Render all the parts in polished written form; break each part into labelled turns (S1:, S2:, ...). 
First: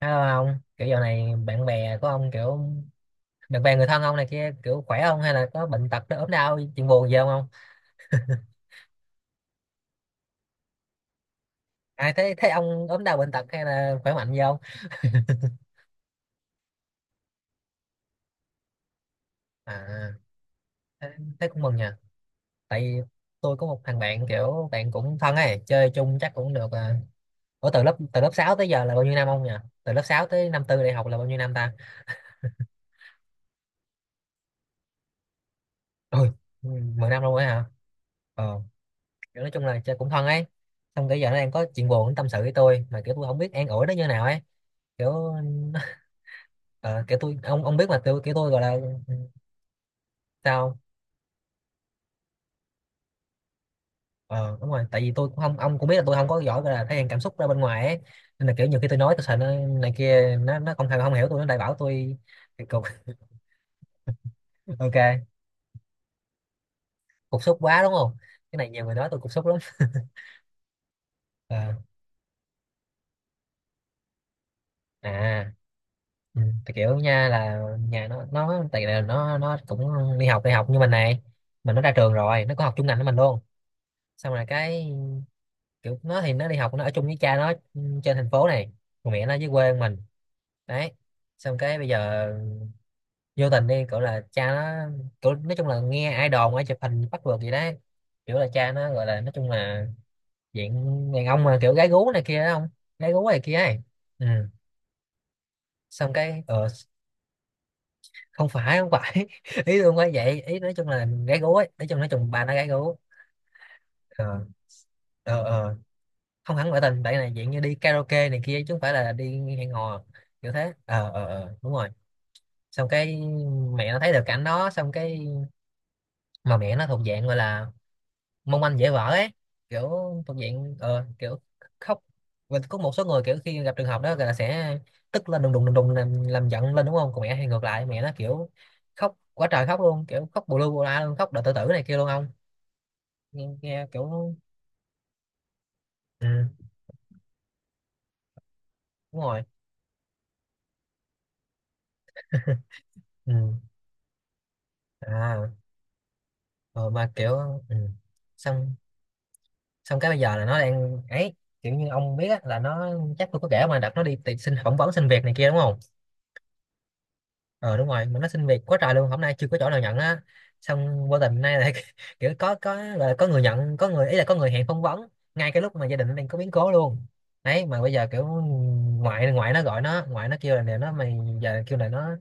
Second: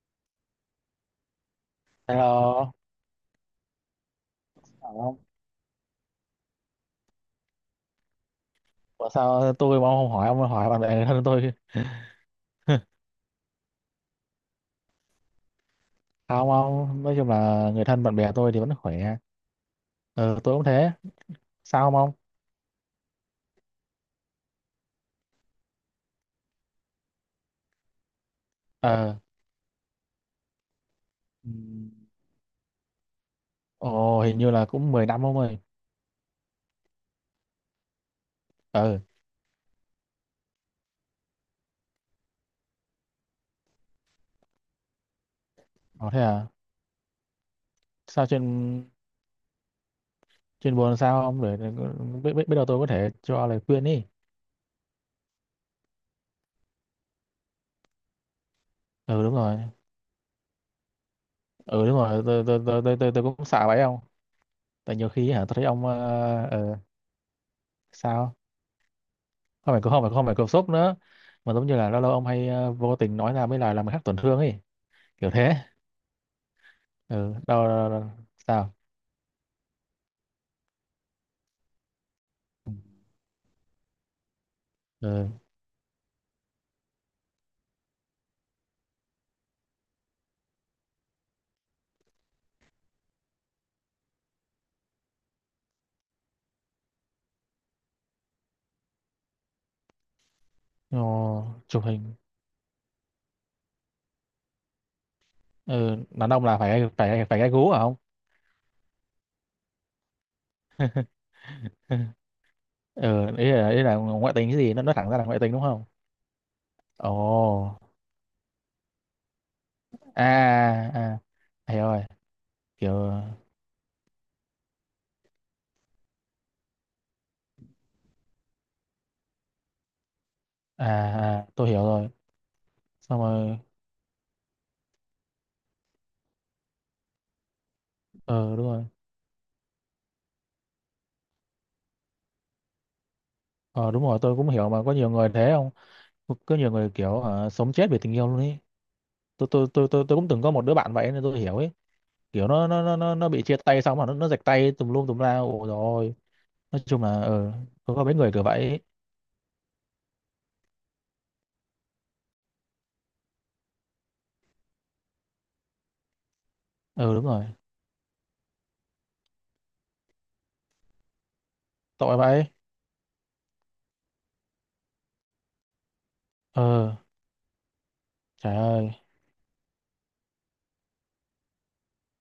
S1: Hello ông, kiểu giờ này bạn bè của ông kiểu
S2: Hello,
S1: bạn bè người thân ông này kia kiểu
S2: hỏi
S1: khỏe
S2: ông.
S1: không hay là có bệnh tật nó ốm đau chuyện buồn gì không ông?
S2: Ủa sao tôi mà ông không hỏi, ông hỏi bạn bè người thân tôi?
S1: À thế thế ông ốm đau bệnh tật hay là khỏe mạnh gì không?
S2: Không, ông nói chung là người thân bạn bè tôi thì vẫn khỏe.
S1: À
S2: Ờ tôi cũng thế.
S1: thế, thế cũng mừng
S2: Sao không
S1: nha.
S2: ông?
S1: Tại vì tôi có một thằng bạn kiểu bạn cũng thân ấy, chơi chung chắc cũng được à. Ủa từ lớp 6 tới giờ là bao nhiêu
S2: ờ
S1: năm ông nhỉ? Từ lớp 6 tới năm tư đại học là bao nhiêu năm ta?
S2: ừm, Ồ hình như là cũng 10 năm ông ơi.
S1: Ôi, 10 năm luôn ấy hả? Ờ,
S2: ờ
S1: kiểu nói chung là chơi cũng thân ấy, xong cái giờ nó đang có chuyện buồn nó tâm sự với tôi mà kiểu tôi không biết an ủi nó như nào ấy, kiểu
S2: ờ, Thế à?
S1: ờ, kiểu tôi ông biết mà tôi
S2: Sao
S1: kiểu
S2: chuyện?
S1: tôi gọi là ừ, sao
S2: Chuyện
S1: không?
S2: buồn sao ông biết biết biết đâu tôi có thể cho lời khuyên. Đi.
S1: Ờ Đúng rồi, tại vì tôi cũng không, ông cũng biết là tôi không có giỏi gọi là thể hiện cảm xúc ra bên ngoài ấy, nên là kiểu nhiều khi tôi nói tôi
S2: Ừ đúng
S1: sợ nó
S2: rồi.
S1: này kia, nó không thèm không hiểu tôi nó lại bảo
S2: Ừ đúng
S1: tôi
S2: rồi, tôi tôi tôi
S1: cục.
S2: tôi tôi, tôi cũng sợ vậy ông.
S1: Ok,
S2: Tại nhiều khi hả tôi thấy ông
S1: cục xúc quá đúng không,
S2: sao.
S1: cái này nhiều người nói tôi cục xúc lắm.
S2: Không phải, không phải cột sốc nữa, mà giống
S1: Ờ,
S2: như là lâu lâu ông hay vô tình nói ra mấy lời làm người khác tổn thương ấy, kiểu
S1: à,
S2: thế.
S1: ừ, tại kiểu nha
S2: Ừ,
S1: là
S2: đâu.
S1: nhà nó
S2: Sao?
S1: tại là nó cũng đi học như mình này, mình nó ra trường rồi nó có học chung ngành với mình luôn, xong rồi cái
S2: ừ
S1: kiểu nó thì nó đi học nó ở chung với cha nó trên thành phố này, còn mẹ nó dưới quê mình đấy. Xong cái bây giờ vô tình đi kiểu là cha nó kiểu nói chung là nghe ai đồn ai chụp hình bắt vượt gì đấy, kiểu là cha nó gọi là nói chung là diện
S2: ờ,
S1: đàn ông mà kiểu
S2: Chụp
S1: gái gú
S2: hình.
S1: này kia đó không, gái gú này kia ấy. Ừ,
S2: Ừ,
S1: xong
S2: đàn
S1: cái
S2: ông là phải phải phải gai gú hả không?
S1: không phải không phải ý tôi không phải vậy, ý nói chung là gái gú ấy, nói chung bà nó gái gú.
S2: Ừ ý là ngoại
S1: ờ
S2: tình, cái gì nó thẳng ra là ngoại
S1: ờ
S2: tình đúng
S1: ờ
S2: không?
S1: Không hẳn ngoại tình
S2: Ồ.
S1: bạn này, dạng như đi karaoke này kia chứ không phải là đi hẹn hò,
S2: À.
S1: kiểu thế.
S2: À. À,
S1: Ờ Đúng
S2: hiểu
S1: rồi.
S2: rồi.
S1: Xong
S2: Kiểu.
S1: cái mẹ nó thấy được cảnh đó, xong cái mà mẹ nó thuộc dạng gọi là mong manh dễ vỡ ấy, kiểu thuộc diện
S2: À,
S1: kiểu
S2: à tôi hiểu
S1: khóc.
S2: rồi.
S1: Và có một số
S2: Xong
S1: người kiểu
S2: rồi.
S1: khi gặp trường hợp đó là sẽ tức lên đùng đùng đùng đùng làm giận lên đúng không, còn mẹ, hay ngược lại mẹ nó kiểu
S2: Ờ đúng rồi.
S1: khóc quá trời khóc luôn, kiểu khóc bù lu bù la luôn, khóc đợi tự tử này kia luôn ông. Nghe
S2: Ờ đúng rồi
S1: kiểu
S2: tôi cũng hiểu, mà có nhiều người thế không?
S1: ừ,
S2: Có nhiều người kiểu sống chết vì tình yêu luôn ý.
S1: đúng rồi.
S2: Tôi cũng từng có một đứa bạn vậy nên tôi hiểu ấy. Kiểu nó
S1: Ừ.
S2: bị chia tay xong mà nó rạch tay tùm lum tùm la,
S1: À,
S2: ồ rồi. Nói
S1: ờ,
S2: chung
S1: mà
S2: là
S1: kiểu
S2: ờ
S1: ừ.
S2: có mấy người kiểu vậy
S1: Xong
S2: ấy.
S1: xong cái bây giờ là nó đang ấy, kiểu như ông biết á, là nó chắc tôi có kể mà, đặt nó đi tìm xin phỏng vấn xin việc này kia đúng không.
S2: Ừ đúng rồi.
S1: Ờ đúng rồi, mà nó xin việc quá trời luôn, hôm nay chưa có chỗ nào nhận á, xong vô tình hôm nay lại
S2: Tội
S1: kiểu
S2: vậy.
S1: có gọi là có người nhận, có người ý là có người hẹn phỏng vấn ngay cái lúc mà gia đình nó đang có biến cố
S2: Ờ.
S1: luôn đấy. Mà bây giờ kiểu
S2: Trời ơi.
S1: ngoại, ngoại nó gọi nó, ngoại nó kêu là nè nó, mày giờ kêu là nó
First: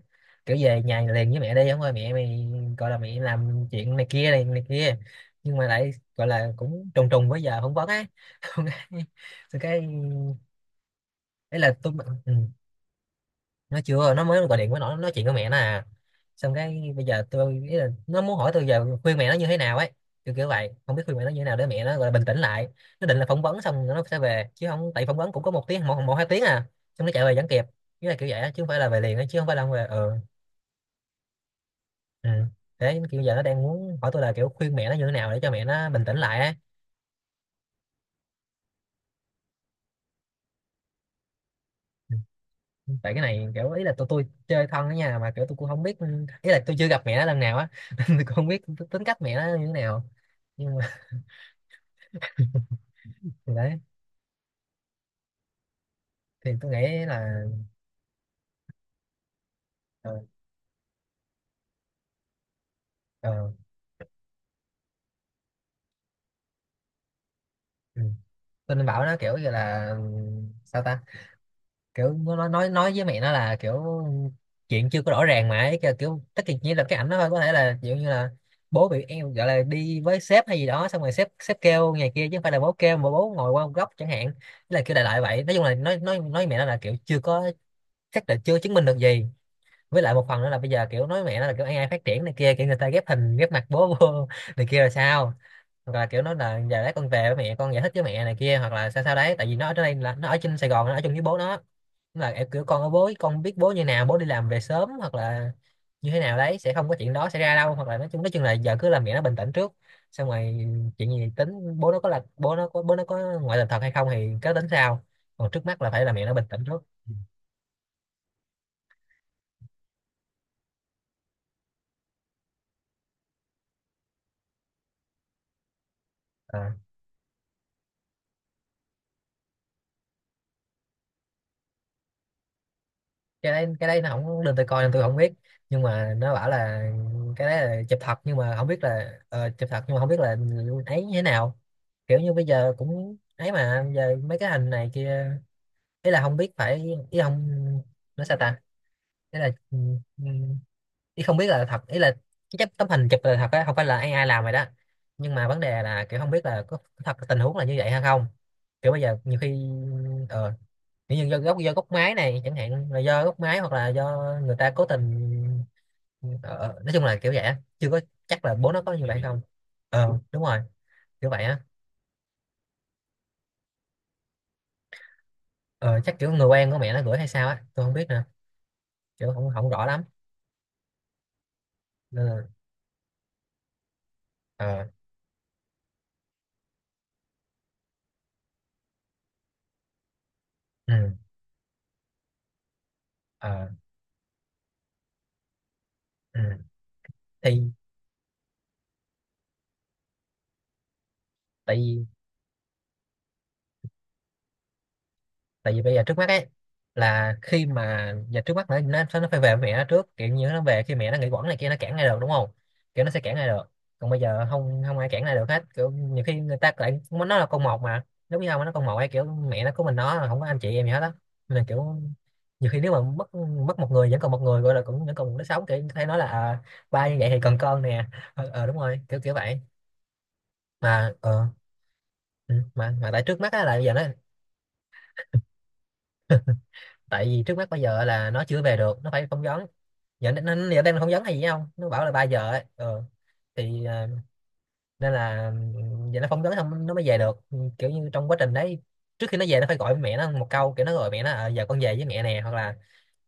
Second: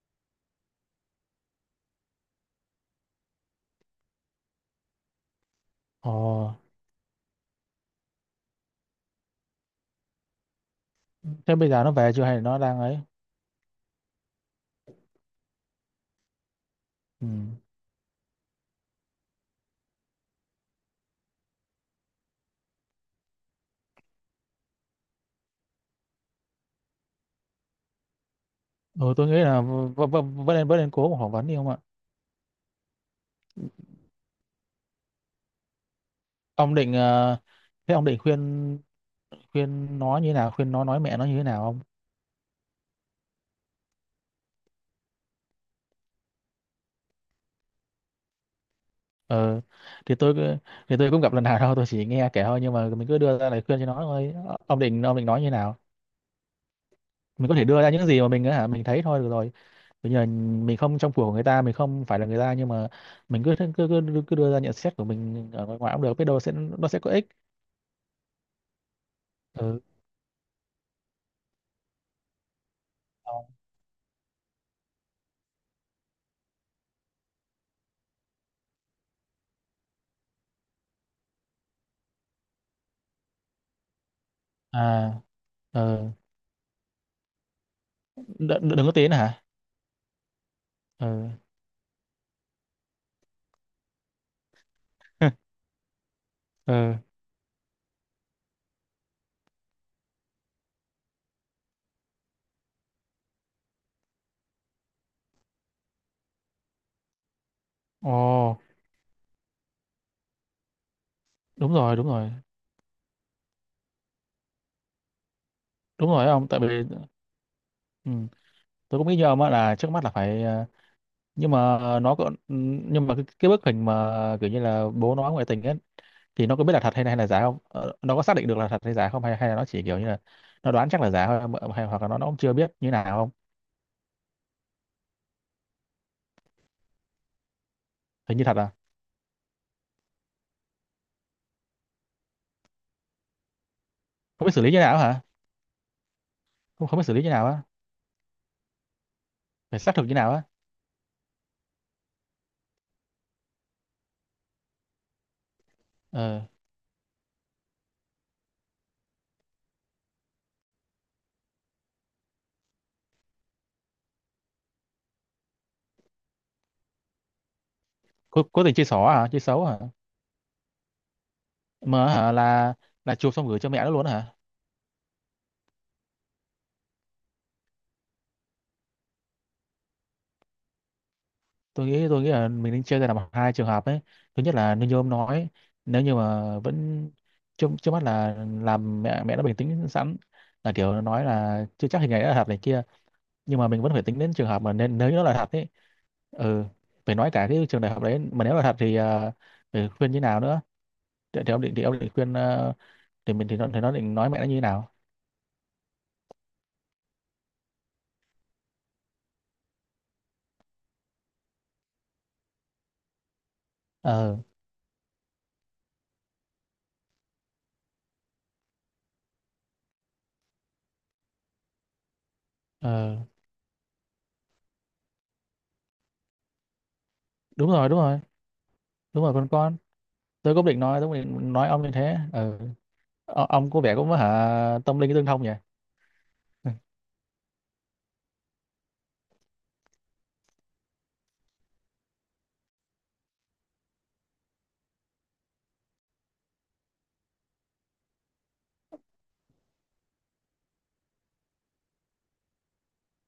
S1: kiểu về nhà liền với mẹ đi không ơi, mẹ mày gọi là mẹ làm chuyện này kia này này kia, nhưng mà lại
S2: Ồ,
S1: gọi là cũng trùng trùng với giờ phỏng vấn á. Xong cái xong cái
S2: thế
S1: ý là
S2: bây giờ nó
S1: tôi
S2: về chưa
S1: ừ,
S2: hay là nó đang ấy?
S1: nó chưa, nó mới gọi điện với nó nói chuyện với mẹ nó à, xong cái bây giờ
S2: Ừ.
S1: tôi ý là nó muốn hỏi tôi giờ khuyên mẹ nó như thế nào ấy, kiểu kiểu vậy, không biết khuyên mẹ nó như thế nào để mẹ nó gọi là bình tĩnh lại. Nó định là phỏng vấn xong rồi nó sẽ về chứ không, tại phỏng vấn cũng có một tiếng, một hai tiếng à, xong nó chạy về vẫn kịp, nghĩa là kiểu vậy á, chứ không phải là về
S2: Ừ
S1: liền á,
S2: tôi nghĩ
S1: chứ không phải là
S2: là
S1: không về. Ừ.
S2: vẫn nên cố mà phỏng vấn đi không ạ.
S1: Ừ. Thế kiểu giờ nó đang muốn hỏi tôi là kiểu khuyên mẹ nó như thế nào để cho mẹ nó bình tĩnh lại á.
S2: Ông định thế ông định khuyên, khuyên nó như thế nào, khuyên nó nói mẹ nó như thế nào không?
S1: Ừ, tại cái này kiểu ý là tôi chơi thân ở nhà mà kiểu tôi cũng không biết, ý là tôi chưa gặp mẹ nó lần nào á nên tôi cũng không biết tính cách mẹ nó
S2: Ờ
S1: như thế nào,
S2: thì tôi cứ-
S1: nhưng
S2: thì tôi cũng gặp lần nào đâu, tôi chỉ nghe kể thôi, nhưng mà mình cứ
S1: thì
S2: đưa ra lời
S1: đấy
S2: khuyên cho nó thôi. Ông định ông định nói như nào?
S1: thì tôi nghĩ là
S2: Mình có thể đưa ra những gì mà mình á hả mình thấy thôi, được rồi.
S1: ờ,
S2: Bây giờ mình không trong cuộc của người ta, mình không phải là người ta, nhưng mà mình
S1: ờ,
S2: cứ cứ cứ, cứ cứ đưa ra nhận xét của mình ở ngoài ngoài cũng được, biết đâu sẽ nó sẽ có ích.
S1: ừ, tôi nên bảo nó kiểu như
S2: Ừ.
S1: là sao ta, kiểu nó nói với mẹ nó là kiểu chuyện chưa có rõ ràng mà ấy, kiểu, kiểu tất cả chỉ là cái ảnh nó thôi, có thể là kiểu như là bố bị em gọi là đi với sếp hay gì đó, xong rồi sếp sếp kêu ngày kia chứ không phải là bố kêu, mà bố ngồi qua một góc chẳng hạn. Thế là kiểu đại
S2: À.
S1: loại vậy, nói chung là
S2: Ờ.
S1: nói với mẹ nó là kiểu chưa có chắc là chưa
S2: Đừng,
S1: chứng minh
S2: đừng có
S1: được
S2: tiến
S1: gì.
S2: hả.
S1: Với lại một phần nữa là bây giờ kiểu nói
S2: Ừ.
S1: với mẹ nó là kiểu AI phát triển này kia, kiểu người ta ghép hình ghép mặt bố vô này kia là sao, hoặc là kiểu nó là giờ đấy
S2: Ừ.
S1: con về với mẹ, con giải thích với mẹ này kia, hoặc là sao sao đấy, tại vì nó ở đây là nó ở trên Sài Gòn nó ở chung với bố nó. Nên là em kiểu con ở bố, con biết bố như nào, bố đi làm về sớm hoặc là như thế nào đấy, sẽ không có chuyện đó xảy ra đâu, hoặc là
S2: Ồ.
S1: nói chung là giờ cứ làm mẹ nó bình tĩnh trước, xong rồi chuyện gì
S2: Đúng
S1: tính. Bố
S2: rồi.
S1: nó
S2: Đúng
S1: có là
S2: rồi.
S1: bố nó có ngoại tình thật hay không thì cứ tính sau, còn trước mắt là phải
S2: Đúng
S1: là mẹ
S2: rồi
S1: nó bình
S2: ông, tại
S1: tĩnh trước.
S2: vì. Ừ. Tôi cũng nghĩ như ông á là trước mắt là phải nhưng mà nó có, nhưng mà cái bức hình mà kiểu như là bố nó ngoại tình ấy, thì nó
S1: Ờ.
S2: có biết là thật hay là giả không? Ờ, nó có xác định được là thật hay giả không, hay hay là nó chỉ kiểu như là nó đoán chắc là giả thôi mà, hay hoặc là nó cũng chưa biết như nào không?
S1: Cái đấy nó không, nên tôi coi, nên tôi không biết, nhưng mà nó bảo là cái đấy là chụp thật, nhưng
S2: Hình như
S1: mà
S2: thật
S1: không
S2: à.
S1: biết là chụp thật nhưng mà không biết là ấy như thế nào, kiểu như bây giờ cũng ấy, mà bây giờ mấy
S2: Không
S1: cái
S2: biết xử
S1: hình
S2: lý như
S1: này
S2: nào hả?
S1: kia ý là không biết phải,
S2: Không, không biết xử
S1: ý
S2: lý
S1: là
S2: như nào
S1: không,
S2: á?
S1: nó sao ta, ý là
S2: Phải xác thực như
S1: ừ,
S2: nào á?
S1: ý không biết là thật, ý là cái chấp- tấm hình chụp là thật á, không phải là AI ai làm rồi đó, nhưng mà vấn đề là kiểu không
S2: Ờ.
S1: biết là có thật tình huống là như vậy hay không, kiểu bây giờ nhiều khi ờ, kiểu như do gốc máy này chẳng hạn, là do gốc máy hoặc là do người ta cố tình, ờ, nói chung là kiểu vậy á. Chưa có
S2: Cố,
S1: chắc là
S2: cố
S1: bố
S2: tình
S1: nó
S2: chơi
S1: có như
S2: xỏ
S1: vậy
S2: hả, chơi
S1: không.
S2: xấu hả?
S1: Ờ đúng rồi, kiểu vậy á.
S2: Mà hả là chụp xong gửi cho mẹ nó luôn hả?
S1: Ờ chắc kiểu người quen của mẹ nó gửi hay sao á, tôi không biết nè, kiểu không không rõ lắm,
S2: Tôi nghĩ tôi
S1: nên
S2: nghĩ
S1: là
S2: là mình nên chia ra làm hai trường hợp ấy. Thứ nhất là
S1: ờ
S2: như ông nói, nếu như mà vẫn, trước trước mắt là làm mẹ, mẹ đã bình tĩnh sẵn, là kiểu
S1: ừ
S2: nói là chưa chắc hình này đã là thật này kia. Nhưng
S1: ờ
S2: mà mình vẫn phải tính đến trường hợp mà nên nếu nó là thật ấy. Ừ.
S1: ừ
S2: Phải nói cả cái
S1: thì
S2: trường đại học đấy, mà nếu là thật thì phải khuyên như nào nữa. Thì, thì ông định
S1: tại
S2: thì ông
S1: vì
S2: định khuyên thì mình, thì nó định nói mẹ nó như thế nào?
S1: tại vì bây giờ trước mắt ấy là khi mà giờ trước mắt nó phải về với mẹ nó trước, kiểu như nó về khi mẹ nó nghỉ quẩn này kia nó cản lại được đúng không, kiểu nó sẽ cản lại được, còn bây
S2: Ờ.
S1: giờ không, không ai cản lại được hết, kiểu nhiều khi người ta lại muốn nó là con một mà, lúc với nhau mà nó con một ấy, kiểu mẹ nó của mình nó mà không có anh chị em gì hết á, nên là kiểu nhiều khi nếu mà
S2: Ờ
S1: mất, mất một người vẫn còn một người gọi là cũng vẫn còn, nó sống kiểu thấy nói là à, ba như vậy thì còn
S2: đúng
S1: con
S2: rồi. Đúng
S1: nè.
S2: rồi.
S1: Ờ ờ, đúng rồi, kiểu
S2: Đúng
S1: kiểu
S2: rồi con
S1: vậy
S2: con. Tôi cũng định nói tôi
S1: mà.
S2: cũng
S1: Ờ
S2: định nói ông như thế.
S1: ừ,
S2: Ừ.
S1: mà tại trước
S2: Ô,
S1: mắt á
S2: ông
S1: là
S2: có
S1: bây giờ
S2: vẻ
S1: nó,
S2: cũng hả tâm linh tương thông nhỉ. Ừ.
S1: tại vì trước mắt bây giờ là nó chưa về được, nó phải phỏng vấn. Nó giờ đang phỏng vấn hay gì không, nó bảo là 3 giờ ấy. Ừ. Thì à, nên là ừ, giờ nó phỏng vấn xong nó mới về được. Ừ, kiểu như trong quá trình đấy trước khi nó về, nó phải gọi với mẹ nó một câu. Kiểu nó gọi mẹ nó à, giờ con về với mẹ nè, hoặc là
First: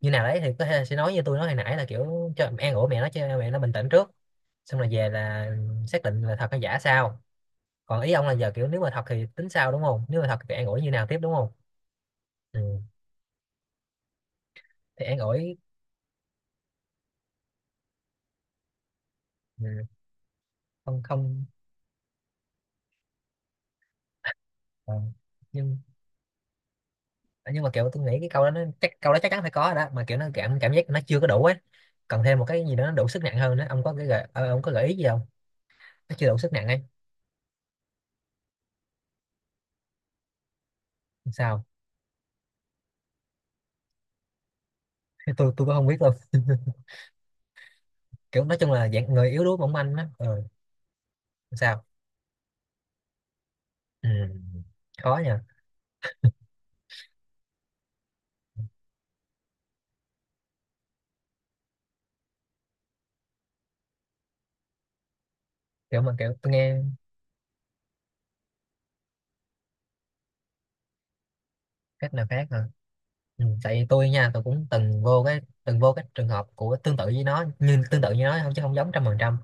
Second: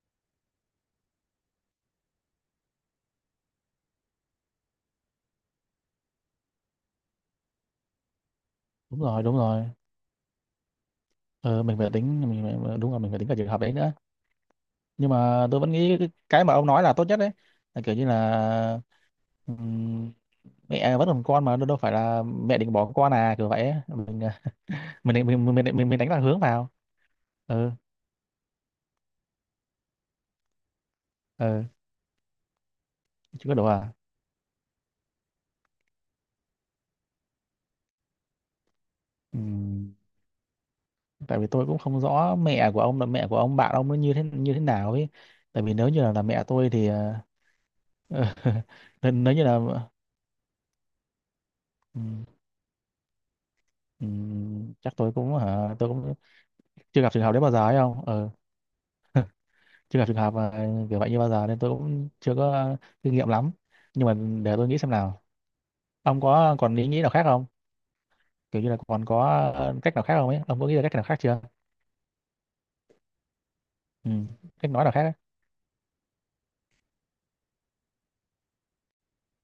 S1: như nào đấy thì có thể là sẽ nói như tôi nói hồi nãy, là kiểu cho an ủi mẹ nó, cho mẹ nó bình tĩnh trước, xong rồi về là xác định là thật hay giả sao. Còn ý ông là giờ kiểu nếu mà
S2: Đúng
S1: thật
S2: rồi.
S1: thì
S2: Đúng
S1: tính
S2: rồi
S1: sao đúng không, nếu mà thật thì an ủi như nào tiếp đúng không.
S2: ờ, mình phải tính, mình
S1: Ừ.
S2: phải, đúng rồi mình phải tính cả trường hợp đấy nữa.
S1: Thì
S2: Nhưng
S1: an
S2: mà
S1: ủi.
S2: tôi vẫn nghĩ cái mà ông nói là tốt nhất đấy, là kiểu như là
S1: Ừ.
S2: ừm, mẹ
S1: Không
S2: vẫn còn
S1: không.
S2: con mà, đâu đâu phải là mẹ định bỏ con à, kiểu vậy ấy. Mình à,
S1: Ờ.
S2: mình mình mình
S1: Nhưng
S2: mình, mình đánh lạc hướng vào.
S1: ờ, nhưng mà
S2: Ừ.
S1: kiểu tôi nghĩ cái câu đó nó chắc câu đó chắc chắn phải có rồi đó, mà kiểu nó cảm cảm giác nó chưa có đủ ấy,
S2: Ừ.
S1: cần thêm một cái gì đó nó đủ sức nặng
S2: Chứ có
S1: hơn nữa.
S2: đủ
S1: Ông có
S2: à?
S1: cái gợi ờ, ông có gợi ý gì không? Nó chưa đủ sức nặng ấy.
S2: Ừm, Tại vì
S1: Sao?
S2: tôi cũng không rõ mẹ của ông, là mẹ của ông bạn ông nó như thế nào ấy.
S1: tôi
S2: Tại
S1: tôi cũng
S2: vì
S1: không
S2: nếu
S1: biết
S2: như
S1: luôn
S2: là mẹ tôi thì
S1: kiểu nói chung là
S2: nếu
S1: dạng người
S2: nếu
S1: yếu
S2: như
S1: đuối
S2: là
S1: mỏng manh á. Ừ. Sao?
S2: ừm,
S1: Ừ.
S2: chắc tôi
S1: Khó
S2: cũng
S1: nha.
S2: hả tôi cũng chưa gặp trường hợp đấy bao giờ ấy không ờ, chưa gặp trường hợp mà kiểu vậy như bao giờ nên tôi cũng chưa có kinh nghiệm lắm. Nhưng mà để tôi nghĩ xem nào.
S1: Kiểu mà
S2: Ông
S1: kiểu tôi
S2: có
S1: nghe.
S2: còn ý nghĩ nào khác không, kiểu như là còn có cách nào khác không ấy, ông có nghĩ ra cách nào khác chưa?
S1: Cách nào khác hả? Ừ, tại vì tôi
S2: Ừ.
S1: nha tôi cũng
S2: Cách nói nào khác
S1: từng
S2: ấy.
S1: vô cái trường hợp của tương tự với nó, nhưng tương tự như nó không, chứ không giống trăm phần trăm.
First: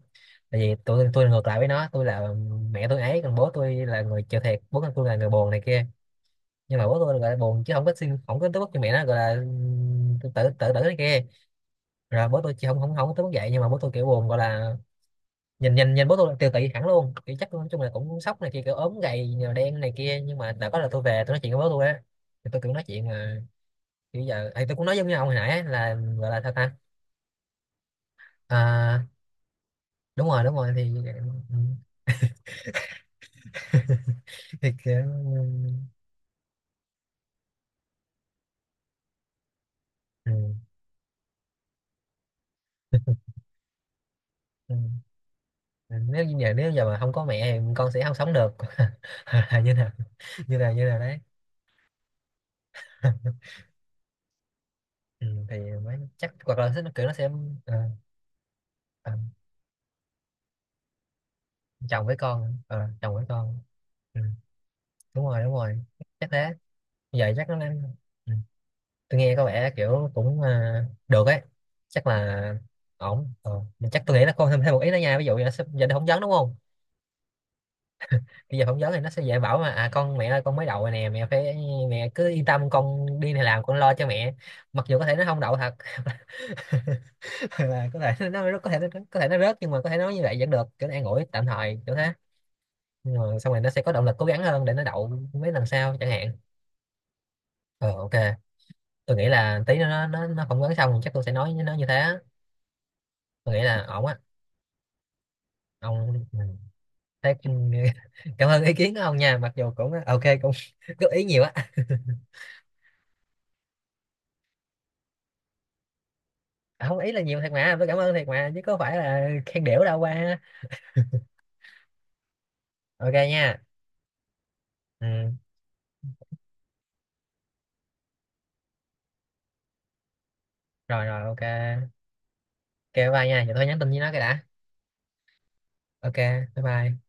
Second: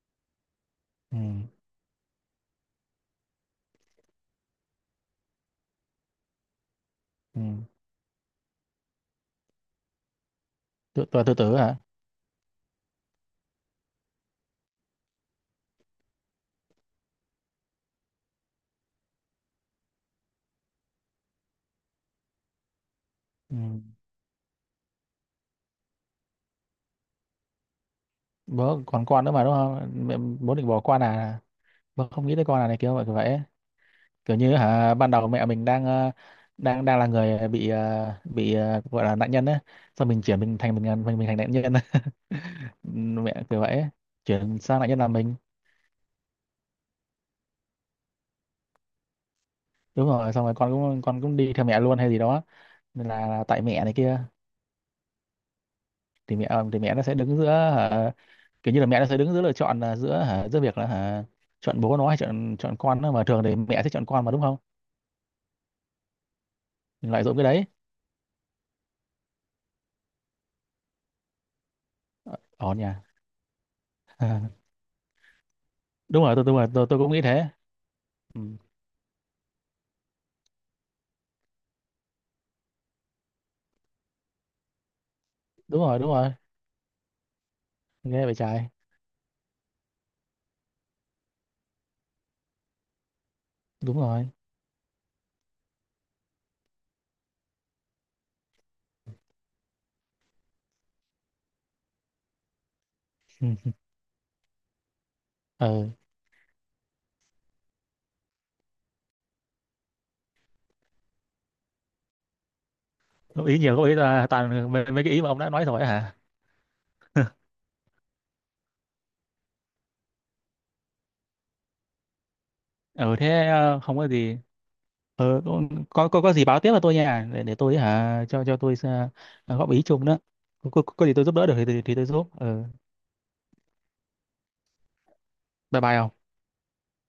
S1: Tại vì tôi
S2: Ừ.
S1: tôi ngược lại với nó, tôi là mẹ tôi ấy, còn bố tôi là người chịu thiệt, bố tôi là người buồn này kia. Nhưng mà bố tôi gọi là
S2: Ừ.
S1: buồn chứ không có xin không có tới mức như mẹ nó gọi là tự tự tự tử này
S2: Tự,
S1: kia.
S2: tự, tự tử hả?
S1: Rồi bố tôi chỉ không không không có tới mức vậy, nhưng mà bố tôi kiểu buồn gọi là nhìn nhìn nhìn bố tôi là tiêu tụy hẳn luôn, kiểu chắc nói chung là cũng sốc này kia, kiểu ốm gầy nhờ đen này kia. Nhưng mà đã có là tôi về tôi nói chuyện với bố tôi á, thì tôi kiểu nói chuyện mà
S2: Ừ.
S1: kiểu giờ ấy, tôi cũng nói giống như ông hồi nãy ấy, là gọi là sao ta.
S2: Bố
S1: À,
S2: còn con nữa mà đúng không mẹ,
S1: đúng
S2: bố định
S1: rồi
S2: bỏ
S1: thì
S2: con à,
S1: ừ,
S2: bố không nghĩ tới con à, này kiểu vậy ấy. Kiểu như
S1: thì
S2: hả
S1: kiểu
S2: ban đầu mẹ mình đang đang, đang là người bị bị gọi là nạn nhân ấy, xong mình
S1: ừ,
S2: chuyển mình thành mình mình thành nạn nhân. Mẹ kiểu vậy ấy. Chuyển
S1: ừ.
S2: sang lại nhất là mình.
S1: Ừ, nếu như giờ nếu giờ mà không có mẹ thì con sẽ không sống được như nào
S2: Đúng rồi, xong rồi
S1: như
S2: con
S1: nào như nào
S2: cũng,
S1: đấy
S2: con cũng đi theo mẹ luôn hay gì đó. Nên là tại mẹ này kia.
S1: ừ, thì mới chắc
S2: Thì mẹ
S1: hoặc
S2: thì
S1: là nó
S2: mẹ nó
S1: kiểu nó
S2: sẽ
S1: sẽ
S2: đứng giữa,
S1: ờ,
S2: hả, kiểu như là mẹ nó
S1: ờ,
S2: sẽ đứng giữa lựa chọn là giữa, hả, giữa việc là hả, chọn bố
S1: chồng
S2: nó
S1: với
S2: hay chọn,
S1: con.
S2: chọn
S1: Ờ,
S2: con nó,
S1: chồng
S2: mà
S1: với
S2: thường thì
S1: con.
S2: mẹ sẽ chọn
S1: Ừ,
S2: con mà đúng không?
S1: đúng rồi chắc thế.
S2: Mình lợi
S1: Giờ
S2: dụng cái
S1: chắc nó
S2: đấy.
S1: đang. Ừ. Tôi nghe có vẻ kiểu cũng à, được ấy, chắc là
S2: Ổn nhỉ.
S1: ổn ờ. Mình chắc tôi nghĩ là con thêm thêm một ý nữa nha. Ví dụ giờ, giờ đi phỏng vấn
S2: Đúng
S1: đúng
S2: rồi, tôi
S1: không?
S2: tôi tôi tôi cũng nghĩ thế. Ừ.
S1: Bây giờ phỏng vấn thì nó sẽ dễ bảo mà, à con mẹ ơi con mới đậu rồi nè mẹ, phải mẹ cứ yên tâm con đi này làm con lo cho mẹ, mặc dù có thể nó không đậu thật
S2: Đúng rồi. Đúng rồi.
S1: Hoặc là
S2: Ghê vậy trai.
S1: có thể nó rớt, nhưng mà có thể nói như vậy vẫn được kiểu nó an ủi tạm thời kiểu thế. Nhưng mà xong rồi nó sẽ có
S2: Đúng
S1: động lực cố
S2: rồi.
S1: gắng hơn để nó đậu mấy lần sau chẳng hạn. Ờ, ok. Tôi nghĩ là tí nó nó phỏng vấn xong chắc tôi sẽ nói với nó như thế á. Tôi nghĩ
S2: Ừ.
S1: là ổn á.
S2: Ừ.
S1: Ông. Ừ. Thế, ừ, cảm ơn ý kiến của ông nha, mặc dù cũng ok cũng góp ý nhiều á.
S2: Góp ý nhiều, góp ý là toàn mấy cái ý mà ông đã nói rồi hả?
S1: À, không ý là nhiều thiệt mà, tôi cảm ơn thiệt mà chứ có phải là khen đểu đâu qua. Ok
S2: Ừ
S1: nha.
S2: thế không có gì.
S1: Ừ.
S2: Ờ, có gì báo tiếp là tôi nha, để tôi hả cho tôi góp ý chung đó. có, có,
S1: Rồi
S2: có gì
S1: rồi,
S2: tôi giúp
S1: ok.
S2: đỡ được thì thì tôi giúp. Ờ,
S1: Ok, bye bye nha, giờ tôi nhắn tin với nó cái đã.
S2: bye bye.
S1: Ok. Bye bye.